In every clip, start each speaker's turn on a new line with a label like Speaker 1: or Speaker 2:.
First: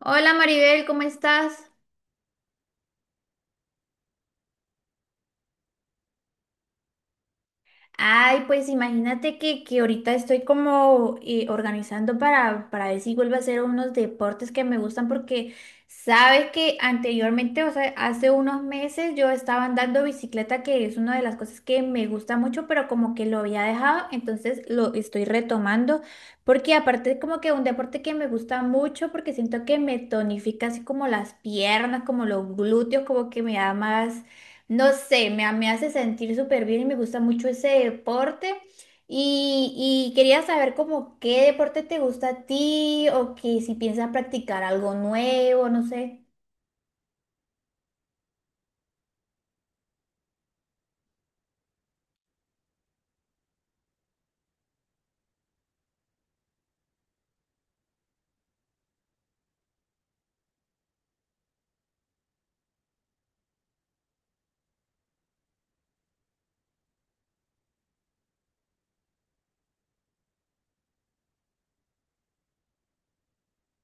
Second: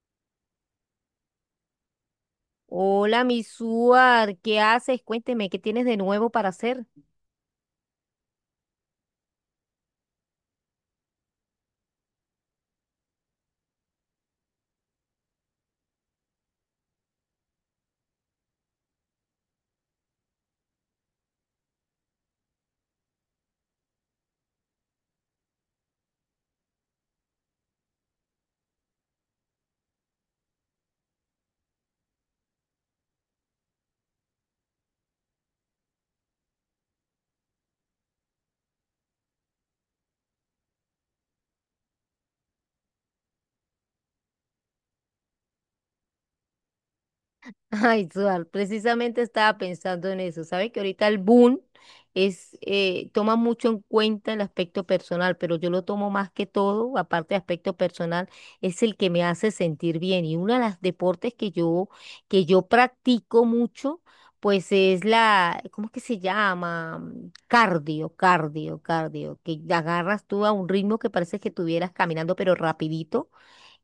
Speaker 1: Hola Maribel, ¿cómo estás?
Speaker 2: Hola, mi Suar, ¿qué haces? Cuénteme, ¿qué tienes de nuevo para hacer?
Speaker 1: Ay, pues imagínate que ahorita estoy como organizando para ver si vuelvo a hacer unos deportes que me gustan porque sabes que anteriormente, o sea, hace unos meses yo estaba andando bicicleta, que es una de las cosas que me gusta mucho, pero como que lo había dejado, entonces lo estoy retomando porque aparte es como que un deporte que me gusta mucho porque siento que me tonifica así como las piernas, como los glúteos, como que me da más. No sé, me hace sentir súper bien y me gusta mucho ese deporte. Y quería saber como qué deporte te gusta a ti o que si piensas practicar algo nuevo, no sé.
Speaker 2: Ay, Suar, precisamente estaba pensando en eso. Sabes que ahorita el boom es, toma mucho en cuenta el aspecto personal, pero yo lo tomo más que todo, aparte de aspecto personal, es el que me hace sentir bien. Y uno de los deportes que yo practico mucho, pues es ¿cómo es que se llama? Cardio, que agarras tú a un ritmo que parece que estuvieras caminando, pero rapidito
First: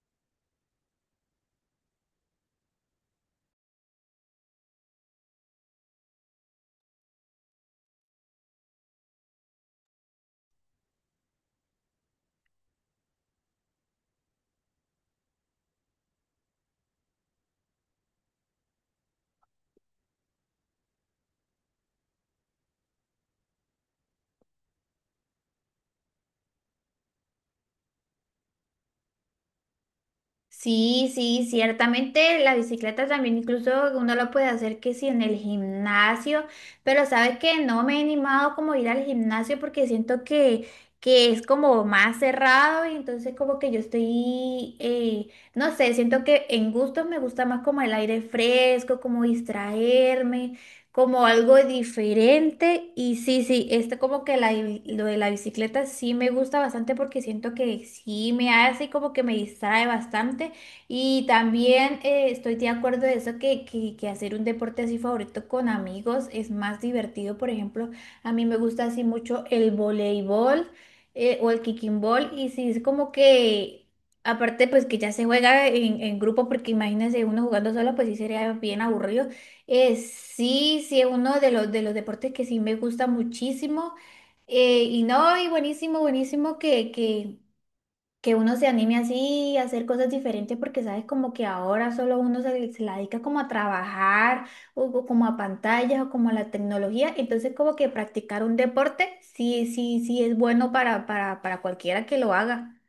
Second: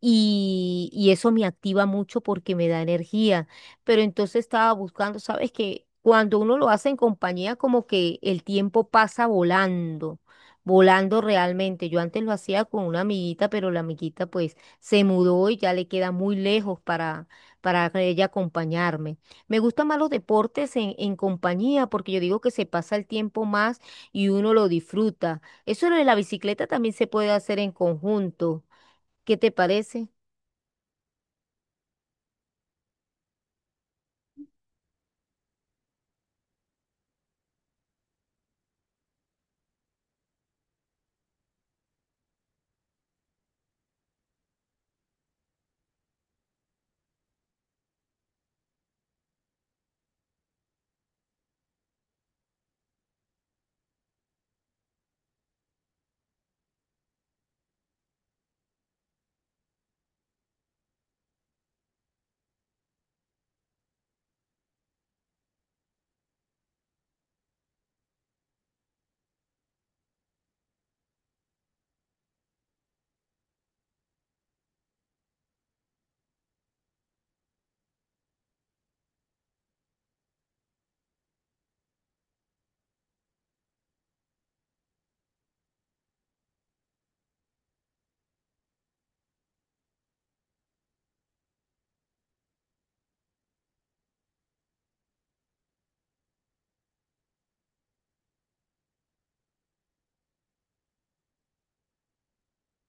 Speaker 2: y eso me activa mucho porque me da energía. Pero entonces estaba buscando, ¿sabes que cuando uno lo hace en compañía, como que el tiempo pasa volando, volando realmente? Yo antes lo hacía con una amiguita, pero la amiguita pues se mudó y ya le queda muy lejos para ella acompañarme. Me gustan más los deportes en compañía porque yo digo que se pasa el tiempo más y uno lo disfruta. Eso de la bicicleta también se puede hacer en conjunto. ¿Qué te parece?
Speaker 1: Sí, sí, ciertamente la bicicleta también incluso uno lo puede hacer que si en el gimnasio, pero sabes que no me he animado como a ir al gimnasio porque siento que es como más cerrado y entonces como que yo estoy, no sé, siento que en gustos me gusta más como el aire fresco, como distraerme como algo diferente. Y sí, sí, este como que lo de la bicicleta sí me gusta bastante porque siento que sí me hace como que me distrae bastante. Y también estoy de acuerdo de eso que hacer un deporte así favorito con amigos es más divertido. Por ejemplo, a mí me gusta así mucho el voleibol, o el kicking ball. Y sí, es como que... Aparte, pues que ya se juega en grupo, porque imagínense uno jugando solo, pues sí sería bien aburrido. Sí, sí, es uno de de los deportes que sí me gusta muchísimo. Y no, y buenísimo, buenísimo que uno se anime así a hacer cosas diferentes porque sabes como que ahora solo uno se la dedica como a trabajar o como a pantallas o como a la tecnología. Entonces como que practicar un deporte sí, sí, sí es bueno para cualquiera que lo haga.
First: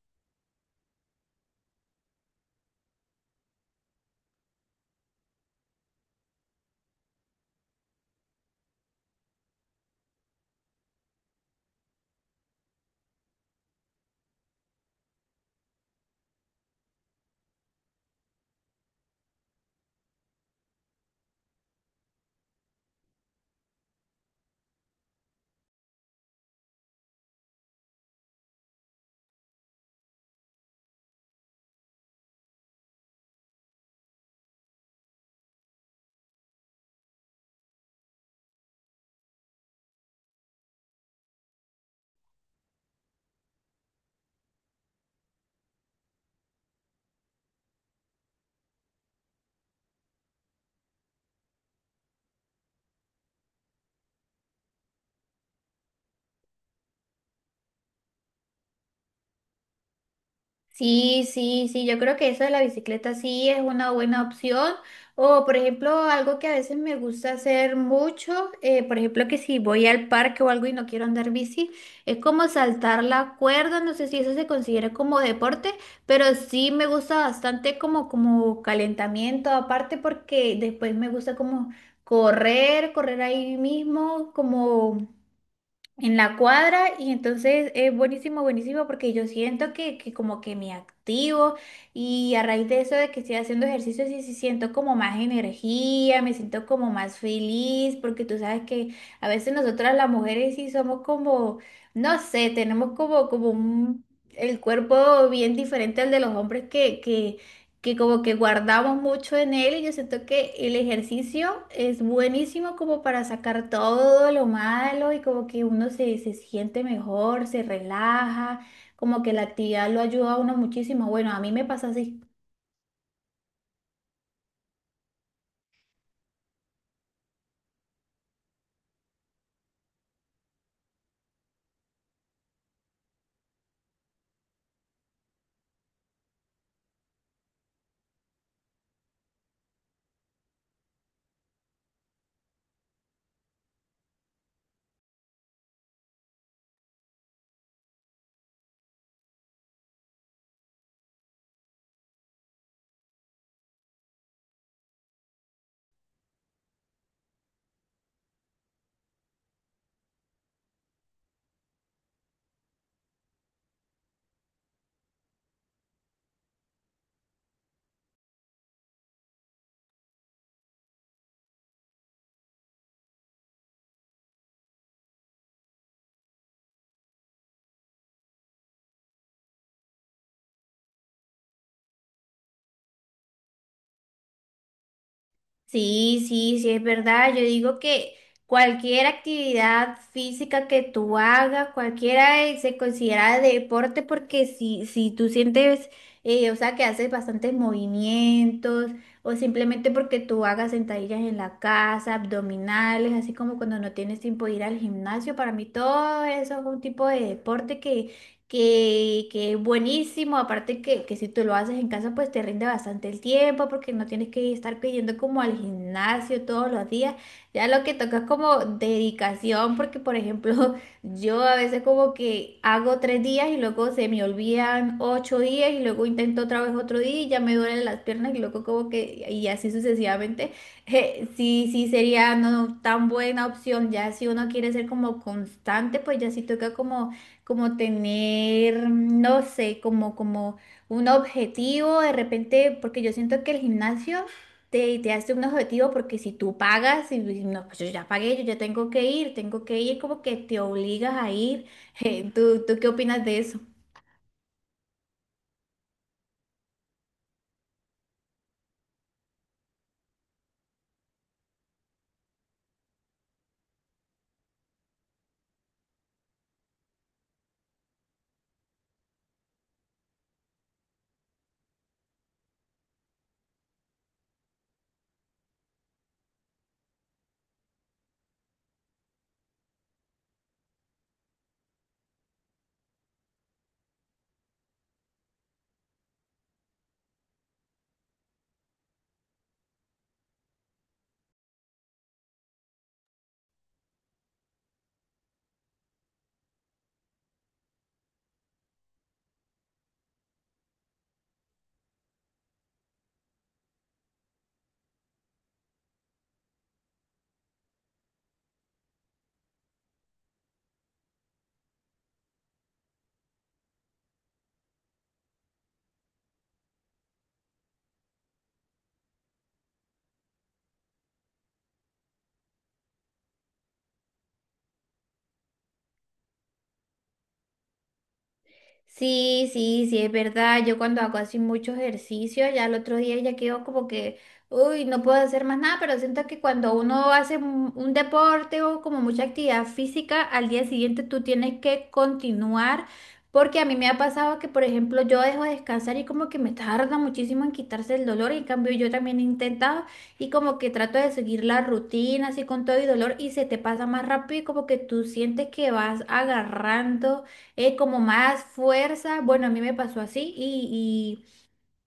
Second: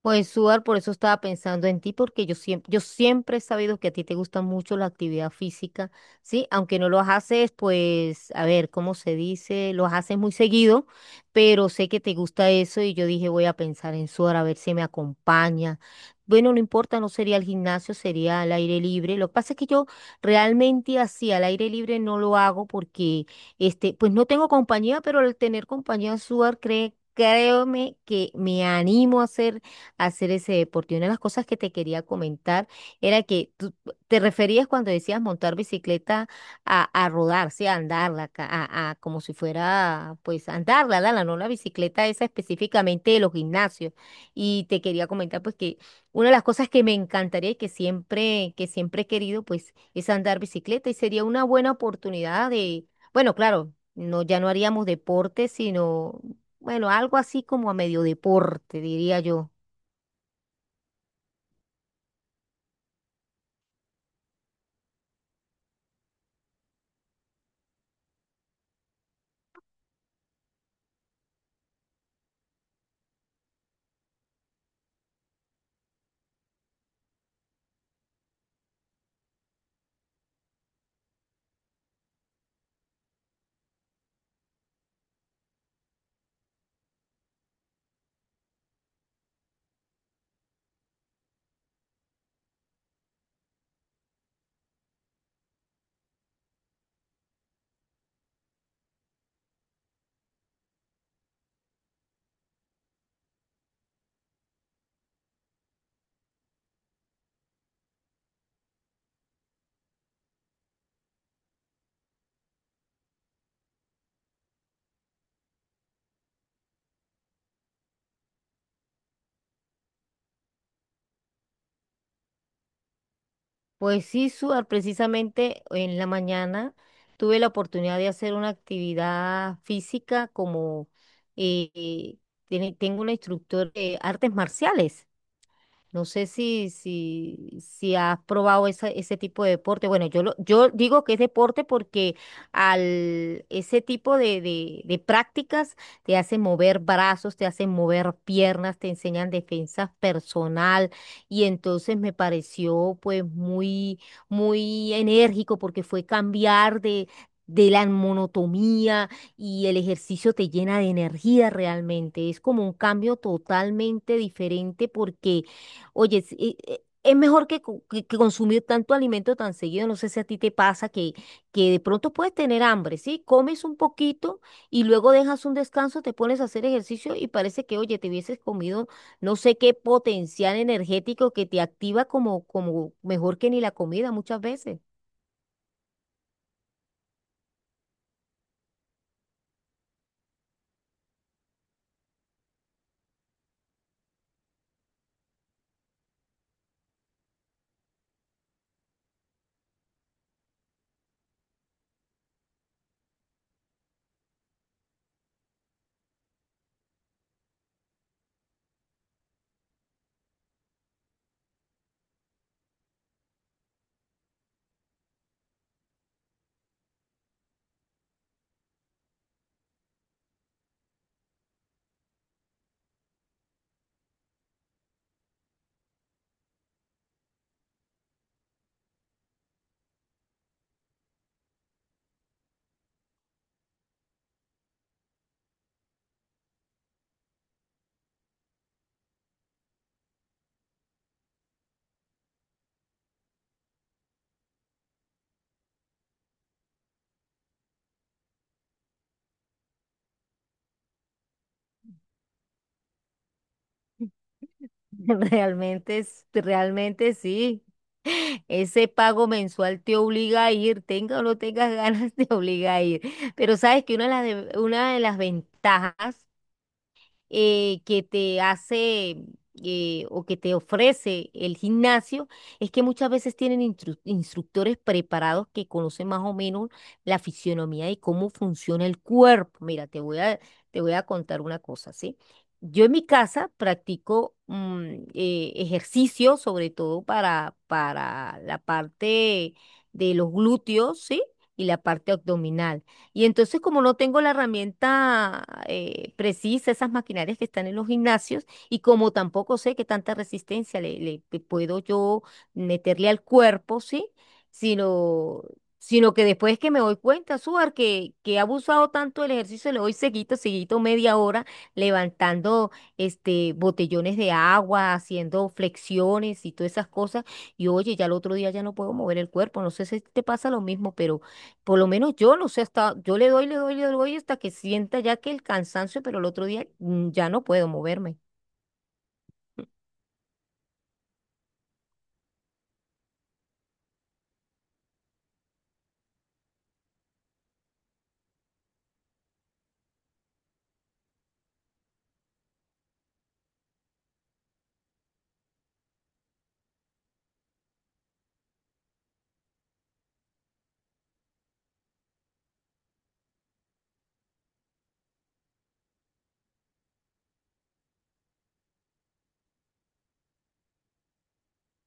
Speaker 2: Pues, Suar, por eso estaba pensando en ti, porque yo siempre he sabido que a ti te gusta mucho la actividad física, ¿sí? Aunque no lo haces, pues, a ver, ¿cómo se dice?, lo haces muy seguido, pero sé que te gusta eso y yo dije, voy a pensar en Suar, a ver si me acompaña. Bueno, no importa, no sería el gimnasio, sería al aire libre. Lo que pasa es que yo realmente así, al aire libre no lo hago porque, este, pues no tengo compañía, pero al tener compañía, Suar, créeme que me animo a hacer ese deporte. Y una de las cosas que te quería comentar era que tú te referías cuando decías montar bicicleta a rodar, sí, a andarla, a como si fuera, pues, andarla, no la bicicleta esa específicamente de los gimnasios. Y te quería comentar, pues, que una de las cosas que me encantaría y que siempre he querido, pues, es andar bicicleta y sería una buena oportunidad de, bueno, claro, no, ya no haríamos deporte, sino, bueno, algo así como a medio deporte, diría yo.
Speaker 1: Sí, sí, sí, yo creo que eso de la bicicleta sí es una buena opción. O, por ejemplo, algo que a veces me gusta hacer mucho, por ejemplo, que si voy al parque o algo y no quiero andar bici, es como saltar la cuerda, no sé si eso se considera como deporte, pero sí me gusta bastante como, como calentamiento, aparte porque después me gusta como correr ahí mismo, como en la cuadra y entonces es buenísimo, buenísimo porque yo siento que como que me activo y a raíz de eso de que estoy haciendo ejercicio sí, sí siento como más energía, me siento como más feliz porque tú sabes que a veces nosotras las mujeres sí somos como, no sé, tenemos como, como un, el cuerpo bien diferente al de los hombres que que como que guardamos mucho en él y yo siento que el ejercicio es buenísimo como para sacar todo lo malo y como que uno se siente mejor, se relaja, como que la actividad lo ayuda a uno muchísimo. Bueno, a mí me pasa así.
Speaker 2: Pues sí, Suar, precisamente en la mañana tuve la oportunidad de hacer una actividad física como eh, tengo una instructora de artes marciales. No sé si has probado ese tipo de deporte. Bueno, yo digo que es deporte porque al ese tipo de prácticas te hacen mover brazos, te hacen mover piernas, te enseñan defensa personal y entonces me pareció pues muy enérgico porque fue cambiar de la monotomía y el ejercicio te llena de energía realmente. Es como un cambio totalmente diferente porque oye, sí, es mejor que, que consumir tanto alimento tan seguido. No sé si a ti te pasa que de pronto puedes tener hambre, ¿sí? Comes un poquito y luego dejas un descanso, te pones a hacer ejercicio y parece que, oye, te hubieses comido no sé qué potencial energético que te activa como, como mejor que ni la comida muchas veces.
Speaker 1: Sí, sí, sí, es verdad. Yo digo que cualquier actividad física que tú hagas, cualquiera se considera deporte porque si tú sientes, o sea, que haces bastantes movimientos o simplemente porque tú hagas sentadillas en la casa, abdominales, así como cuando no tienes tiempo de ir al gimnasio, para mí todo eso es un tipo de deporte que es buenísimo, aparte que si tú lo haces en casa, pues te rinde bastante el tiempo, porque no tienes que estar pidiendo como al gimnasio todos los días, ya lo que toca es como dedicación, porque por ejemplo, yo a veces como que hago tres días y luego se me olvidan ocho días y luego intento otra vez otro día y ya me duelen las piernas y luego como que, y así sucesivamente, sí, sí sería no no, tan buena opción, ya si uno quiere ser como constante, pues ya sí toca como como tener, mm, no sé, como, como un objetivo de repente, porque yo siento que el gimnasio te hace un objetivo porque si tú pagas y no, pues yo ya pagué, yo ya tengo que ir, como que te obligas a ir. ¿Tú qué opinas de eso?
Speaker 2: Realmente, realmente sí. Ese pago mensual te obliga a ir, tenga o no tengas ganas, te obliga a ir. Pero sabes que una de una de las ventajas que te hace o que te ofrece el gimnasio es que muchas veces tienen instructores preparados que conocen más o menos la fisionomía y cómo funciona el cuerpo. Mira, te voy a contar una cosa, ¿sí? Yo en mi casa practico ejercicio, sobre todo para la parte de los glúteos, ¿sí? Y la parte abdominal. Y entonces, como no tengo la herramienta precisa, esas maquinarias que están en los gimnasios, y como tampoco sé qué tanta resistencia le puedo yo meterle al cuerpo, ¿sí? Sino, sino que después que me doy cuenta, Suar, que he abusado tanto del ejercicio, le doy seguito media hora, levantando este, botellones de agua, haciendo flexiones y todas esas cosas. Y oye, ya el otro día ya no puedo mover el cuerpo. No sé si te pasa lo mismo, pero por lo menos yo no sé hasta, yo le doy, le doy, le doy hasta que sienta ya que el cansancio, pero el otro día ya no puedo moverme.
Speaker 1: Sí, sí, sí, es verdad. Yo cuando hago así mucho ejercicio, ya el otro día ya quedo como que, uy, no puedo hacer más nada, pero siento que cuando uno hace un deporte o como mucha actividad física, al día siguiente tú tienes que continuar, porque a mí me ha pasado que, por ejemplo, yo dejo de descansar y como que me tarda muchísimo en quitarse el dolor, y en cambio yo también he intentado y como que trato de seguir la rutina así con todo y dolor y se te pasa más rápido y como que tú sientes que vas agarrando como más fuerza. Bueno, a mí me pasó así. Y,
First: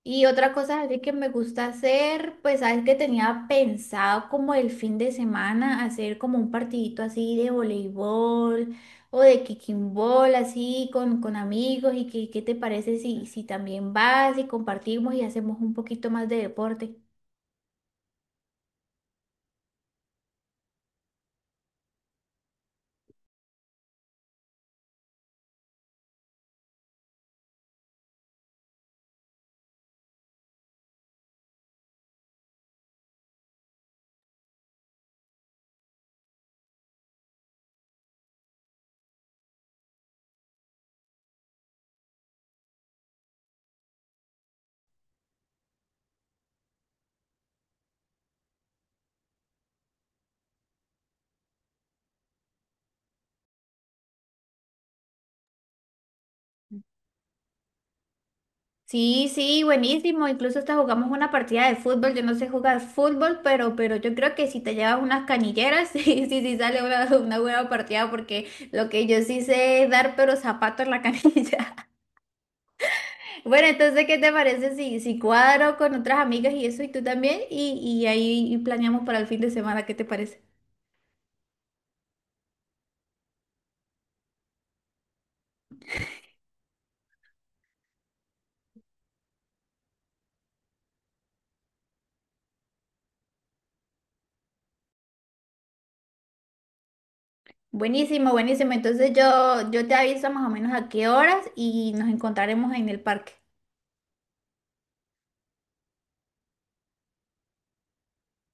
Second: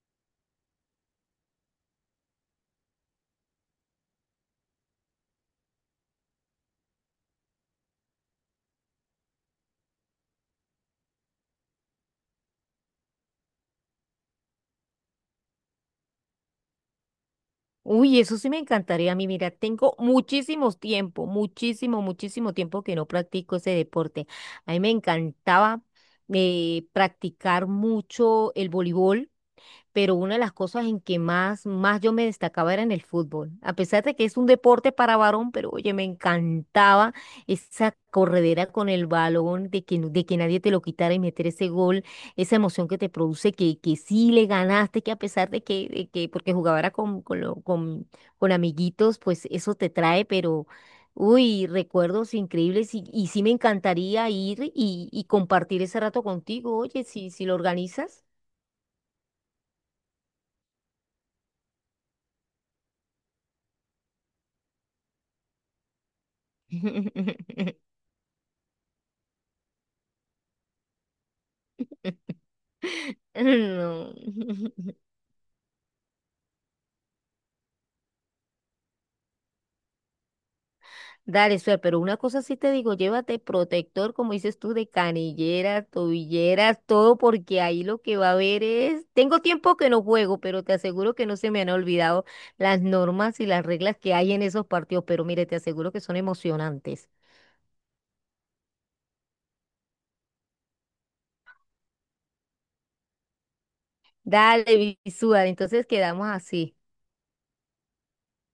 Speaker 1: y, Y otra cosa así que me gusta hacer, pues sabes que tenía pensado como el fin de semana hacer como un partidito así de voleibol o de kicking ball así con amigos. ¿Y qué te parece si también vas y compartimos y hacemos un poquito más de deporte?
Speaker 2: Uy, eso sí me encantaría a mí. Mira, tengo muchísimo tiempo, muchísimo tiempo que no practico ese deporte. A mí me encantaba practicar mucho el voleibol. Pero una de las cosas en que más yo me destacaba era en el fútbol. A pesar de que es un deporte para varón, pero oye, me encantaba esa corredera con el balón, de que nadie te lo quitara y meter ese gol, esa emoción que te produce, que sí le ganaste, que a pesar de que porque jugaba era con amiguitos, pues eso te trae, pero... Uy, recuerdos increíbles y sí me encantaría ir y compartir ese rato contigo. Oye, si, si lo organizas.
Speaker 1: Sí, sí, buenísimo. Incluso hasta jugamos una partida de fútbol. Yo no sé jugar fútbol, pero yo creo que si te llevas unas canilleras, sí, sí, sí sale una buena partida, porque lo que yo sí sé es dar, pero zapato en la canilla. Bueno, entonces,
Speaker 2: No.
Speaker 1: ¿qué te parece si cuadro con otras amigas y eso, y tú también? Y ahí planeamos para el fin de semana, ¿qué te parece?
Speaker 2: Dale, suerte, pero una cosa sí te digo, llévate protector, como dices tú, de canilleras, tobilleras, todo, porque ahí lo que va a haber es... Tengo tiempo que no juego, pero te aseguro que no se me han olvidado las normas y las reglas que hay en esos partidos, pero mire, te aseguro que son emocionantes.
Speaker 1: Buenísimo, buenísimo. Entonces yo te aviso más o menos a qué horas y nos encontraremos en el parque.
Speaker 2: Dale, visual, entonces quedamos así.